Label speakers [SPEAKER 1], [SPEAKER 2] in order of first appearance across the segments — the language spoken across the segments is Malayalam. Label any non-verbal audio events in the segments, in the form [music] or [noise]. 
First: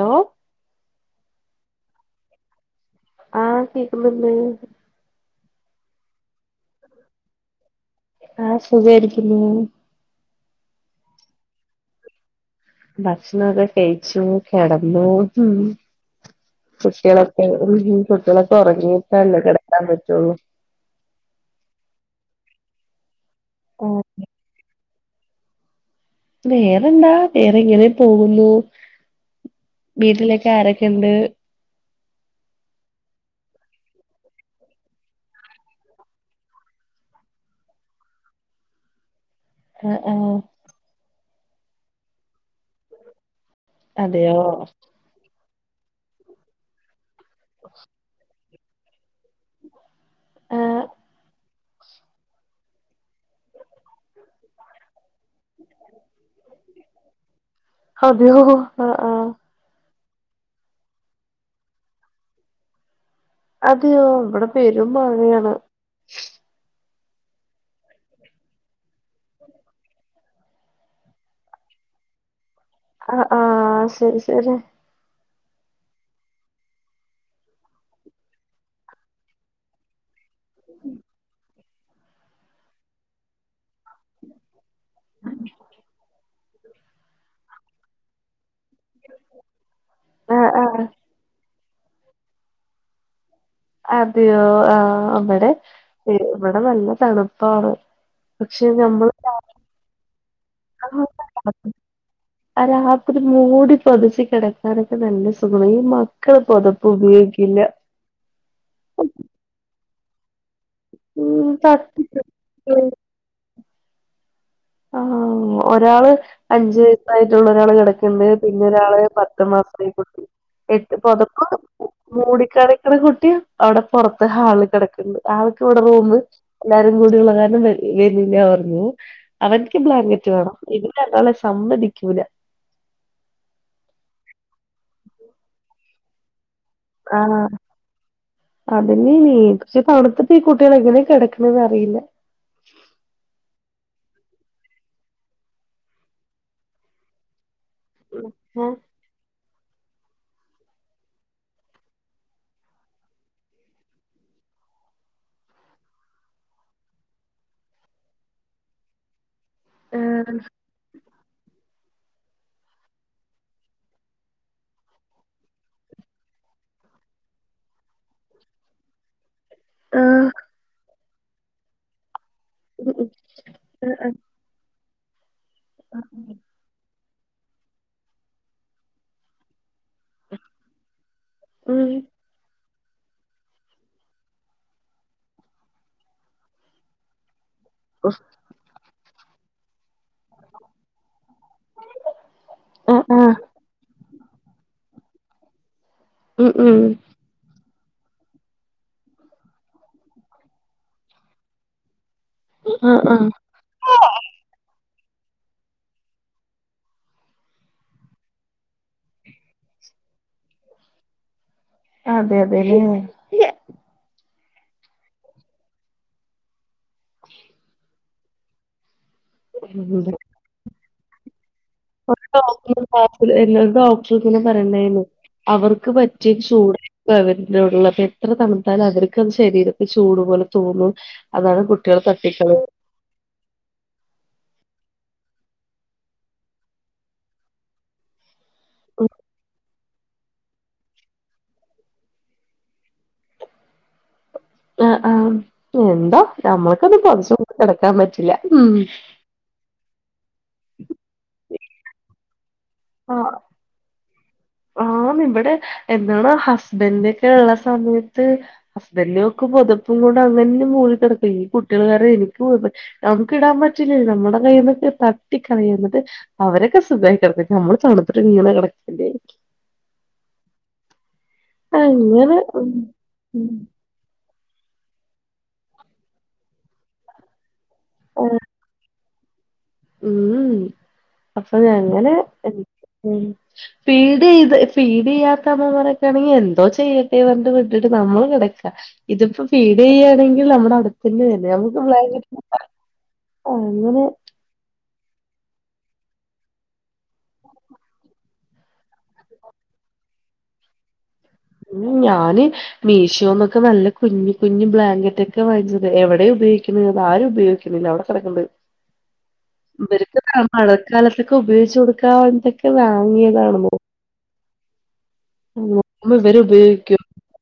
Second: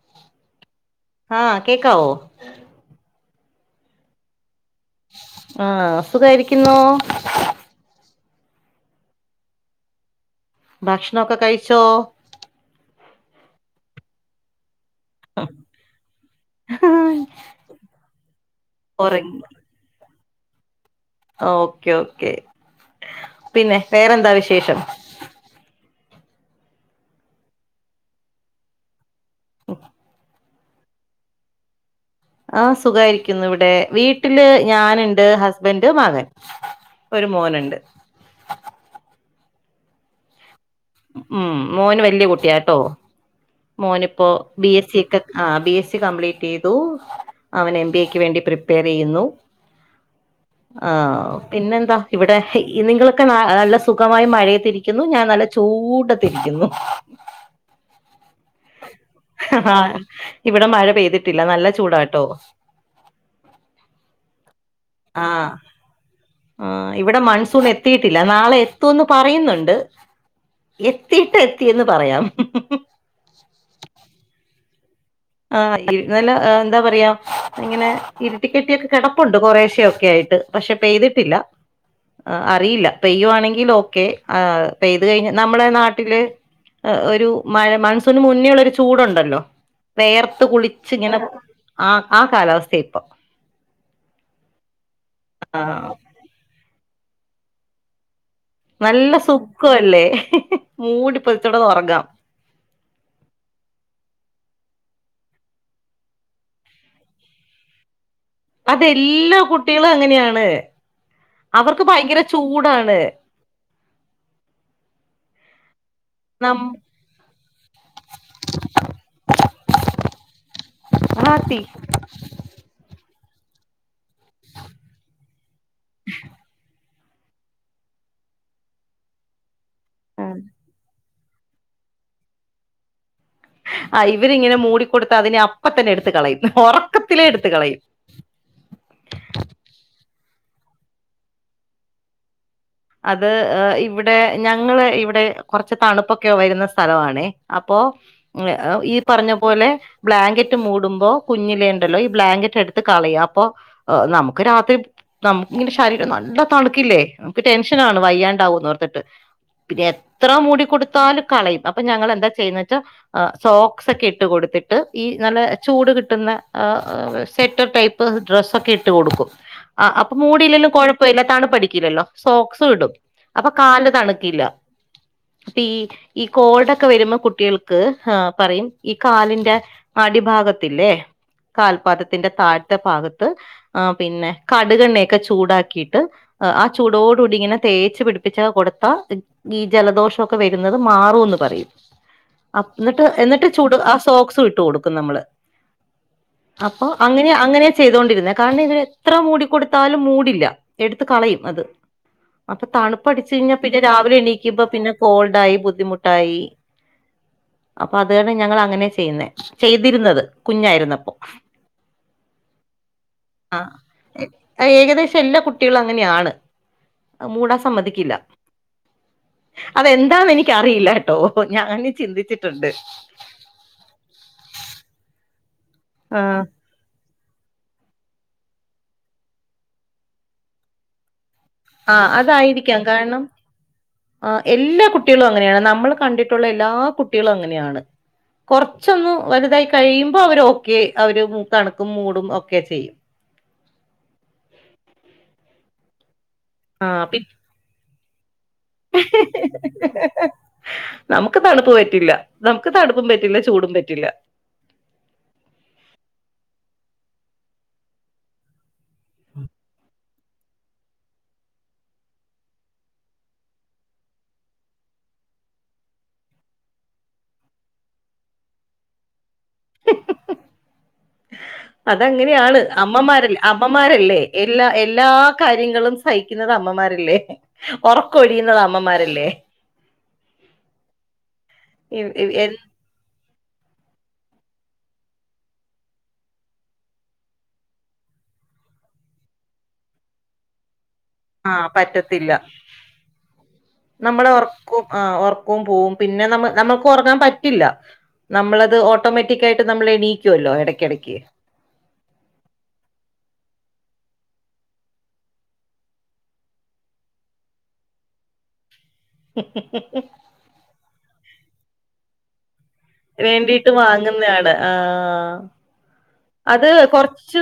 [SPEAKER 1] ലോ
[SPEAKER 2] ആ കേക്കാവോ?
[SPEAKER 1] ആ കേക്കുന്നുണ്ട്.
[SPEAKER 2] ആ സുഖായിരിക്കുന്നോ?
[SPEAKER 1] ആ സുഖായിരിക്കുന്നു.
[SPEAKER 2] ഭക്ഷണൊക്കെ കഴിച്ചോ?
[SPEAKER 1] ഭക്ഷണൊക്കെ കഴിച്ചു കെടന്നു. ഉം കുട്ടികളൊക്കെ കുട്ടികളൊക്കെ
[SPEAKER 2] ഒറങ്ങി
[SPEAKER 1] ഉറങ്ങീട്ടല്ലേ കിടക്കാൻ പറ്റുള്ളു.
[SPEAKER 2] ഓക്കെ ഓക്കെ പിന്നെ
[SPEAKER 1] ആഹ്
[SPEAKER 2] വേറെന്താ വിശേഷം.
[SPEAKER 1] വേറെന്താ വേറങ്ങനെ പോകുന്നു. വീട്ടിലക്കെ ആരൊക്കെ ഉണ്ട്?
[SPEAKER 2] ആ സുഖായിരിക്കുന്നു ഇവിടെ വീട്ടില് ഞാനിണ്ട്. ഹസ്ബൻഡ് മകൻ ഒരു മോനുണ്ട്.
[SPEAKER 1] ആ ആ
[SPEAKER 2] ഉം മോന് വലിയ കുട്ടിയാട്ടോ മോന് ഇപ്പോ
[SPEAKER 1] അതെയോ
[SPEAKER 2] ബി എസ് സി യൊക്കെ ആ ബി എസ് സി കംപ്ലീറ്റ് ചെയ്തു. അവൻ എം ബി എക്ക് വേണ്ടി പ്രിപ്പയർ ചെയ്യുന്നു.
[SPEAKER 1] ആഹ്
[SPEAKER 2] ആ പിന്നെ എന്താ ഇവിടെ നിങ്ങളൊക്കെ നല്ല സുഖമായി മഴയത്തിരിക്കുന്നു ഞാൻ നല്ല ചൂട ത്തിരിക്കുന്നു.
[SPEAKER 1] ഹോ ആ ആ
[SPEAKER 2] ഇവിടെ മഴ പെയ്തിട്ടില്ല. നല്ല ചൂടാട്ടോ
[SPEAKER 1] അതെയോ ഇവിടെ പെരും
[SPEAKER 2] ആഹ്
[SPEAKER 1] മഴയാണ്.
[SPEAKER 2] ആഹ് ഇവിടെ മൺസൂൺ എത്തിയിട്ടില്ല. നാളെ എത്തുന്ന് പറയുന്നുണ്ട്. എത്തീട്ട് എത്തിയെന്ന് പറയാം.
[SPEAKER 1] ആ ആ ശരി ശരി
[SPEAKER 2] ആ [unintelligible] എന്താ പറയാ ഇങ്ങനെ ഇരിട്ടിക്കെട്ടിയൊക്കെ കിടപ്പുണ്ട്. കൊറേശ്ശെ ഒക്കെ ആയിട്ട്. പക്ഷെ പെയ്തിട്ടില്ല. ആ അറിയില്ല പെയ്യുവാണെങ്കിൽ ഓക്കെ. ആ പെയ്ത് കഴിഞ്ഞ നമ്മളെ നാട്ടില് ഒരു മഴ മൺസൂൺ മുന്നേയുള്ള ഒരു ചൂടുണ്ടല്ലോ വെയർത്ത്
[SPEAKER 1] ആഹ് ആഹ്
[SPEAKER 2] കുളിച്ച് ഇങ്ങനെ ആ ആ കാലാവസ്ഥയാ ഇപ്പൊ
[SPEAKER 1] അതെയോ ആ അവിടെ
[SPEAKER 2] ആഹ്
[SPEAKER 1] ഇവിടെ നല്ല തണുപ്പാണ്.
[SPEAKER 2] നല്ല സുഖം അല്ലേ
[SPEAKER 1] ആ ആ രാത്രി മൂടി പൊതച്ച് കിട ക്കാനൊക്കെ നല്ല സുഖാണ്. ഈ മക്കള് പൊതപ്പ് ഉപയോഗിക്കില്ല.
[SPEAKER 2] അതെ എല്ലാ കുട്ടികളും അങ്ങനെയാണ്.
[SPEAKER 1] ഉം
[SPEAKER 2] അവർക്ക്
[SPEAKER 1] തട്ടി
[SPEAKER 2] ഭയങ്കര ചൂടാണ്.
[SPEAKER 1] ആ ഒരാള്
[SPEAKER 2] നം
[SPEAKER 1] അഞ്ച് വയസായിട്ടുള്ള ഒരാള് കിടക്കുന്ന് പിന്നൊരാള് പത്ത് മാസമായ കുട്ടി ഇട്ട്
[SPEAKER 2] ആ
[SPEAKER 1] പൊതപ്പ്
[SPEAKER 2] തീ
[SPEAKER 1] മൂടിക്കിടക്കുന്ന കു ട്ടി അവിടെ പുറത്ത് ഹാള് കിടക്കണ്ട് ആൾക്ക് ഇവിടെ റൂമ് എല്ലാരുംകൂടി ഉളള കാരണം വരു പറഞ്ഞു അവനിക്ക് ബ്ലാങ്കറ്റ് വേണം. ഇതിന് അതാണെ സമ്മതിക്കൂല
[SPEAKER 2] ആഹ് ഇവരിങ്ങനെ മൂടിക്കൊടുത്ത അതിനെ അപ്പ തന്നെ എടുത്ത് കളയും
[SPEAKER 1] ആ
[SPEAKER 2] ഒറക്കത്തിലേ എടുത്ത് കളയും
[SPEAKER 1] അതിനീച്ച് തണുത്തി ഈ കുട്ടികളെങ്ങനെ കിടക്കണ അറിയില്ല
[SPEAKER 2] അത് ഇവിടെ ഞങ്ങള് ഇവിടെ കുറച്ച് തണുപ്പൊക്കെ വരുന്ന സ്ഥലമാണേ അപ്പോ ഈ പറഞ്ഞ പോലെ ബ്ലാങ്കറ്റ് മൂടുമ്പോ കുഞ്ഞിലേ ഉണ്ടല്ലോ ഈ ബ്ലാങ്കറ്റ് എടുത്ത് കളയാ അപ്പോ നമുക്ക് രാത്രി നമുക്കിങ്ങനെ ശരീരം നല്ല തണുക്കില്ലേ ക്ക് ടെൻഷനാണ് വയ്യാണ്ടാവു പറഞ്ഞിട്ട്. പിന്നെ എത്ര മൂടിക്കൊടുത്താലും കളയും. പ്പൊ ഞങ്ങളെന്താ ചെയ്യുന്ന വെച്ചാ സോക്സ്സൊക്കെ ഇട്ട് കൊടുത്തിട്ട് ഈ നല്ല ചൂട് കിട്ടുന്ന അ അ സെറ്റർ ടൈപ്പ് ഡ്രസ്സൊക്കെ ഇട്ട് കൊടുക്കും. ആഹ് അപ്പൊ മൂടില്ലേലും കുഴപ്പമില്ല തണുപ്പടിക്കില്ലല്ലോ സോക്സ് ഇടും അപ്പൊ കാല് തണുക്കില്ല അപ്പീ ഈ ഈ കോൾടൊക്കെ വരുമ്പോ കുട്ടികൾക്ക് ആഹ് പറയും ഈ കാലിന്റെ അടിഭാഗത്തില്ലേ കാൽപാതത്തിന്റെ താഴ് ത്തെ ഭാഗത്ത് ആ പിന്നെ കടുകെണ്ണയൊക്കെ ചൂടാക്കിയിട്ട് ആ ചൂടോട് കൂടി ഇങ്ങനെ തേച്ച് പിടിപ്പിച്ച് കൊടുത്ത ഈ ജലദോഷൊക്കെ വരുന്നത് മാറൂന്ന് പറയും അ എന്നിട്ട് എന്നിട്ട് ചൂട് ആ സോക്സ് ട്ട് കൊടുക്കും നമ്മള് അപ്പോ അങ്ങനെ അങ്ങനെ ചെയ്തൊണ്ടിരുന്നെ കാരണം ഇതെത്ര മൂടിക്കൊടുത്താലും മൂടില്ല എടുത്ത് കളയും അത് അപ്പൊ
[SPEAKER 1] ആ,
[SPEAKER 2] തണുപ്പ്
[SPEAKER 1] ആ.
[SPEAKER 2] അടിച്ചു കഴിഞ്ഞാ പിന്നെ രാവിലെ എണീക്കുമ്പോ പിന്നെ കോൾഡായി ബുദ്ധിമുട്ടായി അപ്പൊ അതാണ് ഞങ്ങൾ അങ്ങനെ ചെയ്യുന്നേ ചെയ്തിരുന്നത് കുഞ്ഞായിരുന്നപ്പൊ.
[SPEAKER 1] അതെ അതെല്ലേ
[SPEAKER 2] ഏകദേശം എല്ലാ കുട്ടികളും അങ്ങനെയാണ് മൂടാൻ സമ്മതിക്കില്ല
[SPEAKER 1] ഉം.
[SPEAKER 2] അതെന്താന്ന് എനിക്കറിയില്ല കേട്ടോ ഞാന്
[SPEAKER 1] ഒരു
[SPEAKER 2] ചിന്തിച്ചിട്ടുണ്ട്
[SPEAKER 1] ഡോക്ടർ പോയി കാണിച്ച് എന്നിട്ട് ഡോക്ടർ ഇങ്ങനെ പറയുന്നേ നോക്കി അവർക്ക്
[SPEAKER 2] ആ
[SPEAKER 1] പറ്റിയ ചൂട് അവടെോടുള്ള അപ്പൊ എത്ര തണുത്താലും അവർക്കത് ശരീരത്തിൽ ചൂടു പോലെ തോന്നും അതാണ്
[SPEAKER 2] ആ
[SPEAKER 1] കുട്ടികൾ തട്ടിക്കളയും
[SPEAKER 2] അതായിരിക്കാം. കാരണം, ആ എല്ലാ കുട്ടികളും അങ്ങനെയാണ്. നമ്മൾ കണ്ടിട്ടുള്ള എല്ലാ കുട്ടികളും അങ്ങനെയാണ് കുറച്ചൊന്ന് വലുതായി കഴിയുമ്പോ അവർ ഓക്കെ അവര് കണക്കും മൂടും ഒക്കെ ചെയ്യും.
[SPEAKER 1] ആ ആ എന്താ
[SPEAKER 2] ആ
[SPEAKER 1] നമ്മൾക്കത്
[SPEAKER 2] പി
[SPEAKER 1] പൊതച് മൂടി കിടക്കാൻ പറ്റി ല്ല ഉം
[SPEAKER 2] നമുക്ക് തണുപ്പ് പറ്റില്ല. നമുക്ക് തണുപ്പും പറ്റില്ല, ചൂടും പറ്റില്ല.
[SPEAKER 1] ആഹ് ഇവിടെ എന്താണ് ഹസ്ബൻന്റ ഒക്കെ ഉള്ള സമയത്ത് ഹസ്ബന്റൊക്കെ പൊതപ്പ് മൂ ങ്ങനെ മൂടിക്കിടക്ക ഈ കുട്ടികൾക്കാരണം എനിക്ക് പൊതപ്പ നമുക്ക് ഇടാൻ പറ്റില്ലേ നമ്മുടെ കൈന്നൊക്കെ ത ട്ടിക്കളയും [unintelligible] അവരൊക്കെ സുഖായിട്ടുറങ്ങും നമ്മള് തണുത്തിട്ട് ഇങ്ങനെ കിടക്കേണ്ടിവരും അങ്ങനെ
[SPEAKER 2] അതങ്ങനെയാണ്
[SPEAKER 1] ഉം
[SPEAKER 2] അമ്മമാരല്ല
[SPEAKER 1] ഉം
[SPEAKER 2] അമ്മമാരല്ലേ എല്ലാ എല്ലാ കാര്യങ്ങളും സഹിക്കുന്നുന്നത് അമ്മമാരല്ലേ ഉറക്കൊഴിയുന്നത് അമ്മമാര് അല്ലേ
[SPEAKER 1] ഉം അപ്പൊ
[SPEAKER 2] ഇവ്
[SPEAKER 1] അങ്ങനെ
[SPEAKER 2] ഇവ് എൻ
[SPEAKER 1] ഉം ഫീഡ് ചെയ്ത് ഫീഡ് ചെയ്യാത്തമ്മ മാരൊക്കെ ആണെങ്കിൽ എന്തോ ചെയ്യട്ടെ പറഞ്ഞിട്ട് വിട്ടിട്ട് നമ്മൾ കിടക് ക്കതിപ്പോ ഫീഡ് ചെയ്യാണെങ്കിൽ നമ്മടെ അട പിന്നെ തന്നെ
[SPEAKER 2] ആഹ്
[SPEAKER 1] നമ്മുക്ക്
[SPEAKER 2] പറ്റത്തില്ല.
[SPEAKER 1] വൈകിട്ട അങ്ങനെ
[SPEAKER 2] ഒറക്കോം പോവും പിന്നെ നമ്മ നമ്മക്ക് ഉറങ്ങാൻ പറ്റില്ല. നമ്മളത് ഓട്ടോമാറ്റിക് ആയിട്ട് നമ്മൾ എണീക്കുവല്ലോ ഇടക്കിടക്ക്.
[SPEAKER 1] ഉം ഞാന് മീഷോന്നൊക്കെ നല്ല കുഞ് കുഞ്ഞ് ബ്ലാങ്കറ്റ് ഒക്കെ വാങ്ങിച്ചത് എവിടെയാണ് ഉപയോഗിക്കുന്നത്. അ ആരും ഉപയോഗിക്കില്ലില്ല അവിടെ കിടക്ണ്ട് ഇവര്ക്ക മഴക്കാലത്തൊക്കെ ഉപയോഗിച്ചു കൊടുക്കാ [unintelligible]
[SPEAKER 2] വേണ്ടിട്ട് വാങ്ങുന്നതാണ് ആഹ
[SPEAKER 1] നോക്കുമ്പോ ഇവര്
[SPEAKER 2] അത്
[SPEAKER 1] ഉപയോഗിക്കും
[SPEAKER 2] കൊറച്ച്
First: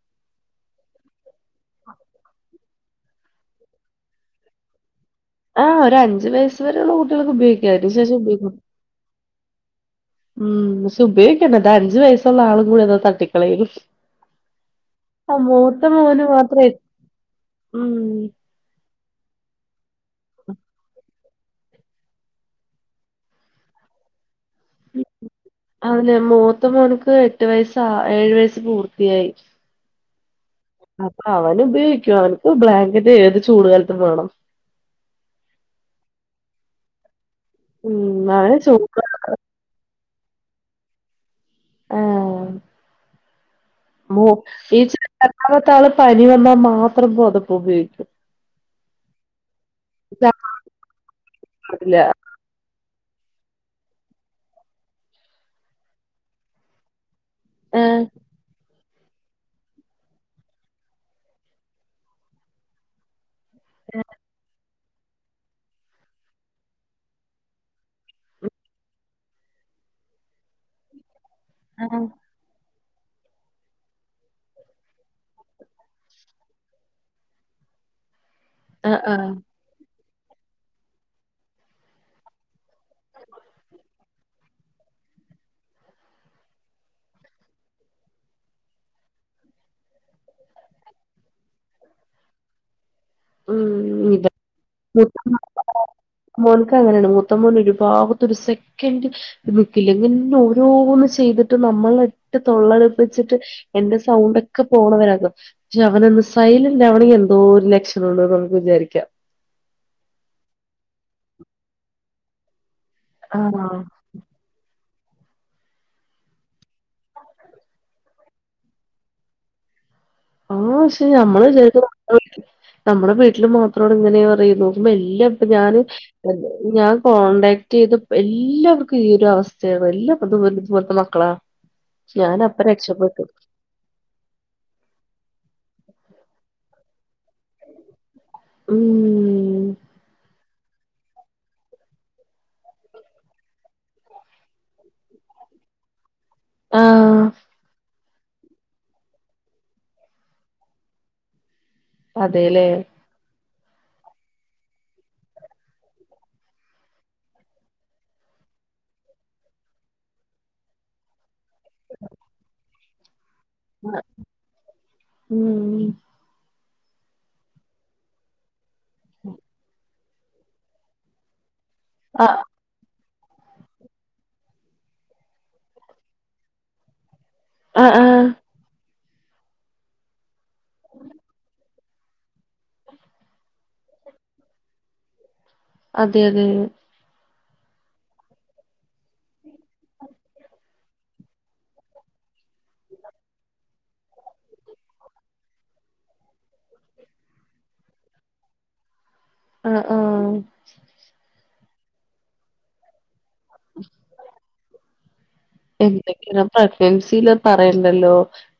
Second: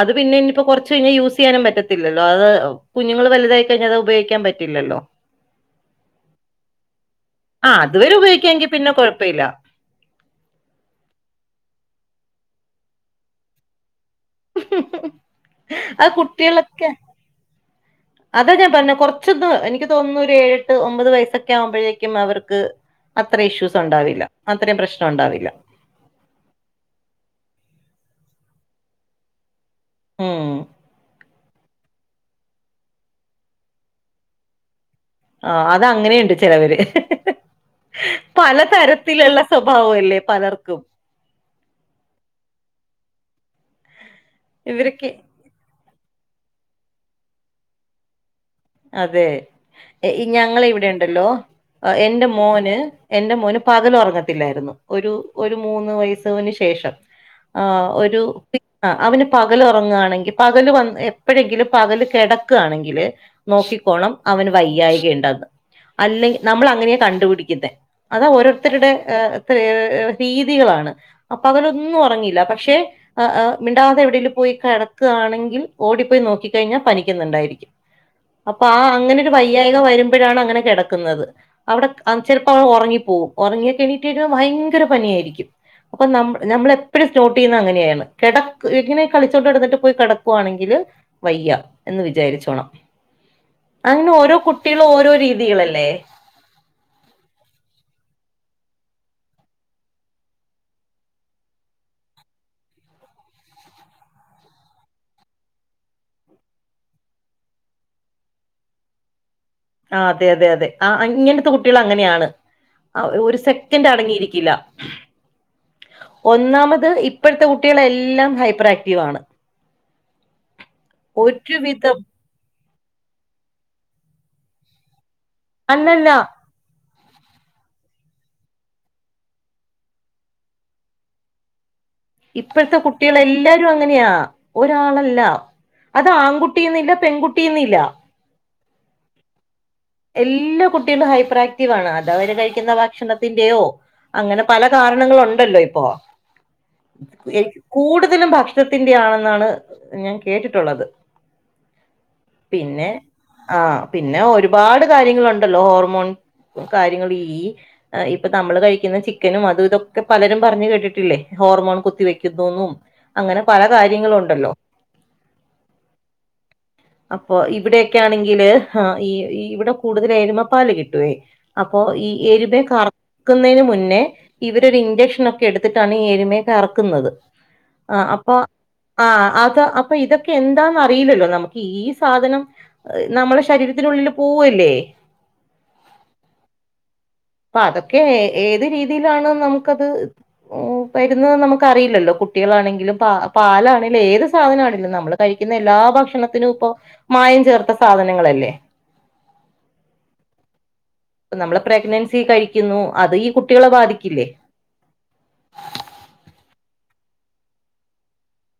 [SPEAKER 2] അത് പിന്നെ ഇനിയിപ്പോ കുറച്ച് കഴിഞ്ഞാ യൂസ് ചെയ്യാനും പറ്റത്തില്ലോ അത് കുഞ്ഞുങ്ങള് വലുതായി കഴിഞ്ഞാൽ അത് ഉപയോഗിക്കാൻ പ റ്റില്ലല്ലോ?
[SPEAKER 1] ആ ഒരു അഞ്ച് വയസ്സ് വരെയുള്ള കു
[SPEAKER 2] ആ അതുവരെ ഉപയോഗിക്കാങ്കി പിന്നെ കൊഴപ്പല്ല
[SPEAKER 1] ഉം പക്ഷേ ഉപയോഗിക്കണ്ട അതാ അഞ്ചു വയസുള്ള ആളും കൂടി അതാ തട്ടിക്കളയു ആ
[SPEAKER 2] അത്
[SPEAKER 1] മൂത്തമോന് മാത്രം
[SPEAKER 2] കുട്ടികളൊക്കെ
[SPEAKER 1] [unintelligible]
[SPEAKER 2] അതാ ഞാൻ പറഞ്ഞ കൊറച്ചൊന്ന് എനിക്ക് [unintelligible] ഏഴട്ട് ഒമ്പത് വയസൊക്കെ ആവുമ്പോഴേക്കും അവർക്ക് അത്ര ഇഷ്യൂസ് ഉണ്ടാവില്ല. അത്രയും പ്രശ്നം ഉണ്ടാവില്ല
[SPEAKER 1] അല്ലെ മൂത്ത മോന്ക്ക് എട്ട് വയസ് ഏഴു വയസ് പൂർത്തിയായി.
[SPEAKER 2] ഉം
[SPEAKER 1] അവൻ ഉപയോഗിക്കും അവനക്ക് ബ്ലാങ്കറ്റ് ഏത് ചൂട് കാലത്ത് വേണം.
[SPEAKER 2] ആ അത് അങ്ങനെയുണ്ട് ചെലവര്.
[SPEAKER 1] ഉം
[SPEAKER 2] പല
[SPEAKER 1] അവന് ചൂട്
[SPEAKER 2] തരത്തിലുള്ള സ്വഭാവം അല്ലേ പലർക്കും.
[SPEAKER 1] [unintelligible]
[SPEAKER 2] ഇവരൊക്കെ
[SPEAKER 1] പനി വന്നാ മാത്രം പോതപ്പ് ഉപയോഗിക്കും.
[SPEAKER 2] അതെ ഞങ്ങള ഇവിടെ ഇണ്ടല്ലോ
[SPEAKER 1] ഇല്ല
[SPEAKER 2] എന്റെമോന് എന്റെ മോന് പകല ഉറങ്ങത്തില്ലായിരുന്നു ഒരു ഒരു മൂന്ന് വയസ്സവിന് ശേഷം. ആ
[SPEAKER 1] ആഹ്
[SPEAKER 2] ഒരു [unintelligible] ആ അവന് പകൽ ഉറങ്ങണെങ്കിൽ പകല് വന്ന് എപ്പോഴെങ്കിലും പകല് കിടക്കാണെങ്കില്. നോക്കിക്കോണം അവന് വയ്യായികണ്ടന്ന്. അല്ലെ നമ്മൾ അങ്ങനെയാ കണ്ടുപിടിക്കുന്നത്െ [unintelligible] അതാ ഓരോരുത്തരുടെ രീതികളാണ്. [unintelligible] അപ്പൊ അവലൊന്നും
[SPEAKER 1] ആഹ്
[SPEAKER 2] ഉറങ്ങയില്ല പക്ഷെ ആ ആ മിണ്ടാതെ എവിടേൽ പോയി കെടക്കാണെങ്കിൽ ഓടിപ്പോയി നോക്കിക്കഴിഞ്ഞാൽ പനിക്കുന്നുണ്ടാരിക്കും പനിക്കായിരിക്കും. അപ്പൊ ആ
[SPEAKER 1] ആഹ്
[SPEAKER 2] അങ്ങനെ
[SPEAKER 1] ആഹ്
[SPEAKER 2] ഒരു വയ്യായിക വരുമ്പോഴാണ് അങ്ങനെ കിടക്കുന്നത് അവിടെ ചിലപ്പോ ഉറ [unintelligible] ഉറങ്ങിപ്പോകും ഉറങ്ങിയെ എണീട്ടി ഭയങ്കര പനിയായിരിക്കും. അപ്പൊ ന നമ്മള എപ്പോഴും സ്നോട്ട് ചെയ്യുന്ന അങ്ങനെയാണ് കിട ഇങ്ങനെ കളിച്ചോണ്ട്ി [unintelligible] ടന്നിട്ട് പോയി കിടക്കുകവാണെങ്കിൽ. വയ്യ എന്ന് വിചാരിച്ചോണം. അങ്ങനെ
[SPEAKER 1] ഉം ഇവൻ
[SPEAKER 2] ഓരോ കുട്ടികളും ഓരോ രീതികളല്ലേ?
[SPEAKER 1] മോൻക്ക് അങ്ങനെയാണ് മൂത്ത മോൻ ഒരു ഭാഗത്ത ഒരു സെക [unintelligible] നിക്കില്ലങ്ങെ ഓരോന്ന് ചെയ്തിട്ട് നമ്മള ഇട്ട് തൊള്ളടുപ്പിച്ചിട്ട് എന്റെ സൗണ്ട ഒക്കെ പോണവരാക പക്ഷെ അവനൊന്നു സൈലന്റ് അവൻ എന്തോ ലക്ഷ നക്ക് വിചാരിക്കാം [unintelligible]
[SPEAKER 2] ആ അതെ അതെ അതെ ആ ഇങ്ങനത്തെ കുട്ടികൾ അങ്ങനെയാണ്. ആ ഒരു
[SPEAKER 1] ആഹ്
[SPEAKER 2] സെക്കൻഡ് അടങ്ങിയിരിക്കില്ല. ഒന്നാമത് ഇപ്പോഴത്തെ കുട്ടികളെല്ലാം ഹൈപ്പർ ആക്റ്റീവ് ആണ്.
[SPEAKER 1] ആഹ ശെ ഞമ്മള് ച
[SPEAKER 2] ഒരുവിധം
[SPEAKER 1] [unintelligible] നമ്മളുടെ വീട്ടിൽ മാത്രോമാണ് ഇങ്ങനെ പറയുമ്പോ എല്ലാം ഇപ്പ ഞാൻ
[SPEAKER 2] അല്ലല്ല
[SPEAKER 1] ഞാ- കോടാക്ട് ചെയ്ത് എല്ലാവർക്കും ഈ ഒരു അവസ്ഥയാണ് എല്ലാം ഇതുപല ഇതുപോലത്തെ മക്കളാ. ഞാൻ അപ്പ
[SPEAKER 2] ഇപ്പോഴത്തെ കുട്ടികൾ
[SPEAKER 1] രക്ഷപ്പെട്ടു
[SPEAKER 2] എല്ലാരും അങ്ങനെയാ ഒരാളല്ല അത് ആൺകുട്ടിയന്നില്ല. പെൺകുട്ടിന്നില്ല.
[SPEAKER 1] ഉം
[SPEAKER 2] എല്ലാ കുട്ടികളും ഹൈപ്പർാക്റ്റീവ ആണ് അത് അവര് കഴിക്കുന്ന ഭക്ഷണത്തിന്റെയോ, അങ്ങനെ പല കാരണങ്ങളുണ്ടല്ലോ ഇപ്പോൊ
[SPEAKER 1] ആഹ്
[SPEAKER 2] കൂടുത - [unintelligible] കതിലും ഭക്ഷണത്തിന്റെ ആണെന്നാണ് ഞാൻ കേട്ടിട്ടുള്ളത്.
[SPEAKER 1] അതേല്ലേ
[SPEAKER 2] പിന്നെ ആ പിന്നെ ഒരുപാട് കാര്യങ്ങളുണ്ടല്ലോ ഹോർമോൺ കാര്യങ്ങൾ ഈ ഇപ്പൊ നമ്മള് കഴിക്കുന്ന ചിക്കനും അത്ഇതൊക്കെ പലരും പറഞ്ഞ് കേട്ടിട്ടില്ലേ ഹോർമോൺ കുത്തി വെക്കുന്നൂന്നും അങ്ങനെ പല കാര്യങ്ങളുണ്ടല്ലോ
[SPEAKER 1] ഉം
[SPEAKER 2] അപ്പൊ ഇവിടെയൊക്കെയാണെങ്കില് ഹാ ഇവിടെ കൂടുതല് എരുമപ്പാല് കിട്ടുവേ അപ്പൊ ഈ
[SPEAKER 1] ആഹ്
[SPEAKER 2] എരുമയെ കറ ക്കുന്നതിന് മുന്നേ ഇവരൊരിഞ്ചക്ഷനൊക്കെടുത്തിട്ടാണ് ഈ എരുമയെ കറക്കുന്നത്
[SPEAKER 1] ആഹ്
[SPEAKER 2] ആ
[SPEAKER 1] ആഹ്
[SPEAKER 2] അപ്പൊ ആ അതാ അപ്പൊ ഇതൊക്കെയെന്താന്നറിയില്ലല്ലോ നമുക്ക് ഈ സാധനം നമ്മൾടെ ശരീരത്തിനുള്ളില് പോവല്ലെ
[SPEAKER 1] അതെയതെ
[SPEAKER 2] അപ്പതൊക്കെ ഏത് രീതിയിലാണ് നമ്മുക്കത് വരുന്നത് നമുക്കറിയില്ലല്ലോ കുട്ടികളാണെങ്കിലും പ പാലാണെലും ഏത് സാധനാണെലും നമ്മള് കഴി ക്കുന്നെല്ലാ ഭക്ഷണത്തിനുപ്പൊ മായം ചേർത്ത സാധനങ്ങളല്ലേ
[SPEAKER 1] ആ ആ
[SPEAKER 2] പ്പ നമ്മള് പ്രെഗ്നന്റ്സി കഴിക്കുന്നു അത് ഈ കുട്ടികളെ ബാധിക്കില്ലേ
[SPEAKER 1] എന്തെങ്കിലും പ്രഗ്നൻസില് പറയണ്ടല്ലോ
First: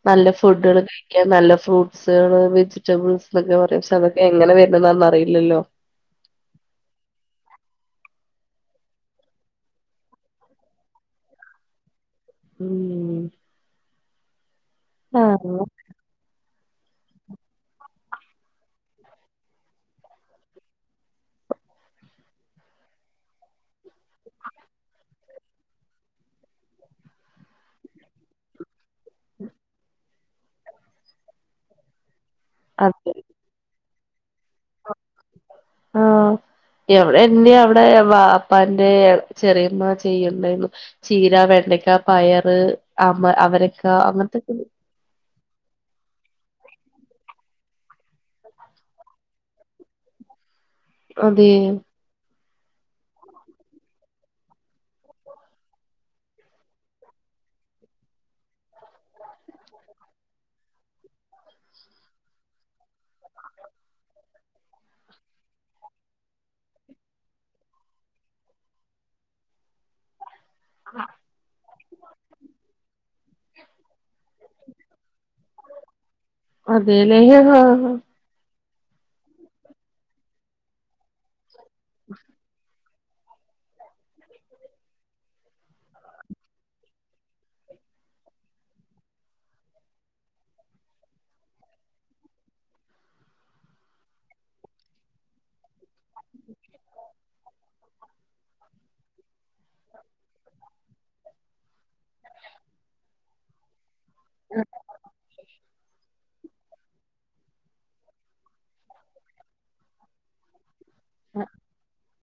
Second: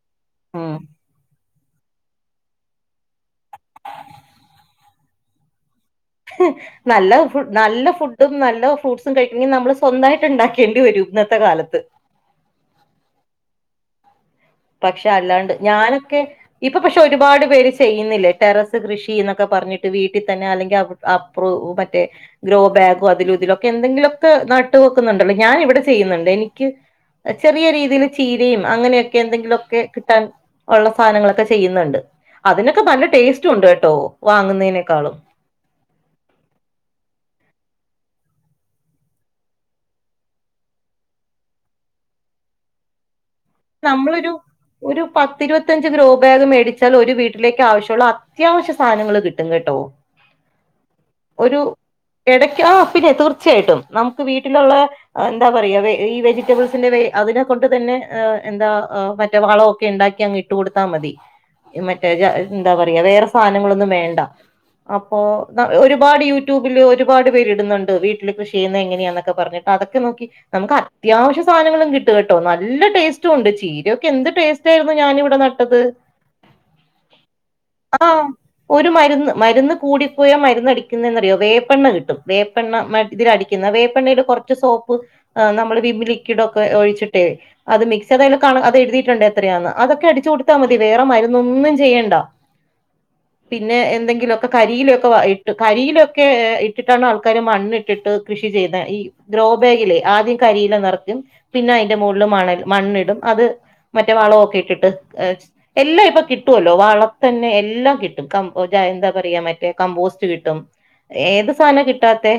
[SPEAKER 1] നല്ല
[SPEAKER 2] ഉം
[SPEAKER 1] ഫുഡ്ഡ്കള് കയിക്കാൻ നല്ല ഫ്രൂട്ട്സ്കള് വെജിറ്റബിൾസ് എന്നൊക്കെ പറയും പക്ഷതൊക്കെങ്ങനെ വരുന്നതാന്നറിയില്ലല്ലോ.
[SPEAKER 2] നല്ല ഫു നല്ല ഫുഡും നല്ല ഫ്രൂട്ട്സും കഴിക്കണെങ്കി നമ്മള് സ്വന്തമായിട്ട്ണ്ടാക്കേണ്ടി വരും ഇന്നത്തെ കാലത്ത്
[SPEAKER 1] ഉം
[SPEAKER 2] പക്ഷെ അല്ലാണ്ട്
[SPEAKER 1] ആഹ്
[SPEAKER 2] ഞാനൊക്കെ ഇപ്പൊ പക്ഷെ ഒരുപാട് പേര് ചെയ്യുന്നില്ലേ ടെറസ് കൃഷി എന്നൊക്കെ പറഞ്ഞിട്ട് വീട്ടിതന്നെ അല്ലെങ്കി അപ്പ്റോ മറ്റേ ഗ്രോ ബാഗോ അതിലും ഇതിലോക്കെന്തെങ്കിലൊക്കെ നട്ട് വെക്കുന്നുണ്ടല്ലോ ഞാൻ ഇവിടെ ചെയ്യുന്നുണ്ട് എനിക്ക് ചെറിയ രീതില് ചീരയും അങ്ങനെയൊ ക്കെന്തെങ്കിലൊക്കെ കിട്ടാൻ ഉള്ള സാനങ്ങളൊക്കെ ചെയ്യുന്നുണ്ട് അതിനൊക്കെ നല്ല
[SPEAKER 1] അതെ
[SPEAKER 2] ടേസ്റ്റു ഉണ്ട് കെട്ടോ വാങ്ങുന്നതിനേക്കാളും
[SPEAKER 1] ആ എവിടെന്നെയവിടെ വാപ്പാന്റെ ചെറിയുമ്മ ചെയ്യ്ണ്ടായിരുന്നു ചീര വെണ്ട ണ്ടക്കാ പയറ് അമ അവരക്കാ അങ്ങനത്തെക്ക്ണ്ട്
[SPEAKER 2] ഇരുപത്തഞ്ച് ഗ്രോ ബാഗ് മേടിച്ചാൽ ഒരു വീട്ടിലേക്ക് ആവശ്യുള്ള അത്യാവശ്യ സാനങ്ങള് കിട്ടും കെട്ടോ [inaudible]
[SPEAKER 1] അതേ
[SPEAKER 2] ആ പിന്നെ തീർച്ചയായിട്ടും നമുക്ക് വീട്ടിലുള്ള എന്താപറയാ ഈ വെജിറ്റബിൾസിന്റെ വേ അതിനെ കൊ ണ്ട്തന്നെ എന്താ മറ്റേ വളം ഒക്കെ ഇണ്ടാക്കി അങ്ങിട്ട് കൊടുത്താ മതി മറ്റേ എന്താ പറയാ വേറെ സാനങ്ങളൊന്നും വേണ്ട അപ്പൊ ഒരുപാട് യൂട്യൂബില് ഒരുപാട് പേരിടുന്നുണ്ട് വീട്ടില് കൃഷിയെയ്യുന്നതെങ്ങനെയാന്നൊക്കെ പറഞ്ഞിട്ട് അതൊക്കെ നോക്കി നമുക്ക് അത്യാവശ്യ സാനങ്ങളും കിട്ടുംകെട്ടോ നല്ല ടേ സ്റ്റുണ്ട് ചീരയൊക്കെ എന്ത് ടേസ്റ്റായിരുന്നു ഞാനിവിടെ നട്ടത്
[SPEAKER 1] അതേല്ലേ ഇ-ഹാ-ഹാ
[SPEAKER 2] ആഹ് ഒരു മരുന്ന് മരുന്ന് കൂടിപ്പോയാ മരുന്ന് അടിക്കുന്നെന്നറിയോ വേപ്പെണ്ണ കിട്ടും വേപ്പെണ്ണ മ ഇതിലടിക്കുന്നെ വേപ്പെണ്ണയുടെ കൊറച്ച് സോപ്പ് നമ്മള് വിം ലിക്വിഡൊക്കെ ഒഴിച്ചിട്ടേ അത് മിക്സ് സഅതില്കാണും അത് എഴുതിയിട്ടുണ്ട് എത്രയാന്ന് അതൊക്കെ അടിച്ചു കൊടുത്താ മതി വേറെ മരുന്നൊന്നും ചെയ്യേണ്ട [inaudible] പിന്നെ എന്തെങ്കിലൊക്കെ കരിയിലയൊക്കെ ഇട്ട് കരിയിലയൊക്കെ് ഇട്ടിട്ടാണ് ആൾക്കാര് മണ്ണിട്ടിട്ട് കൃഷി ചെയ്യുന്നേ ഈ ഗ്രോബാഗിലെ ആദ്യം കരിയില നിറക്കും പിന്നെ അയിന്റെ മുകളില് മണലും മണ്ണിടും അത് മറ്റേ വളവൊക്കിട്ടിട്ട് എല്ലാം ഇപ്പൊ കി ട്ടുവല്ലോ വളംതന്നെ എല്ലാം കിട്ടും എന്താ പറയാ മറ്റേ കമ്പോസ്റ്റ് കിട്ടും ഏത് സാനാ കിട്ടാത്തെ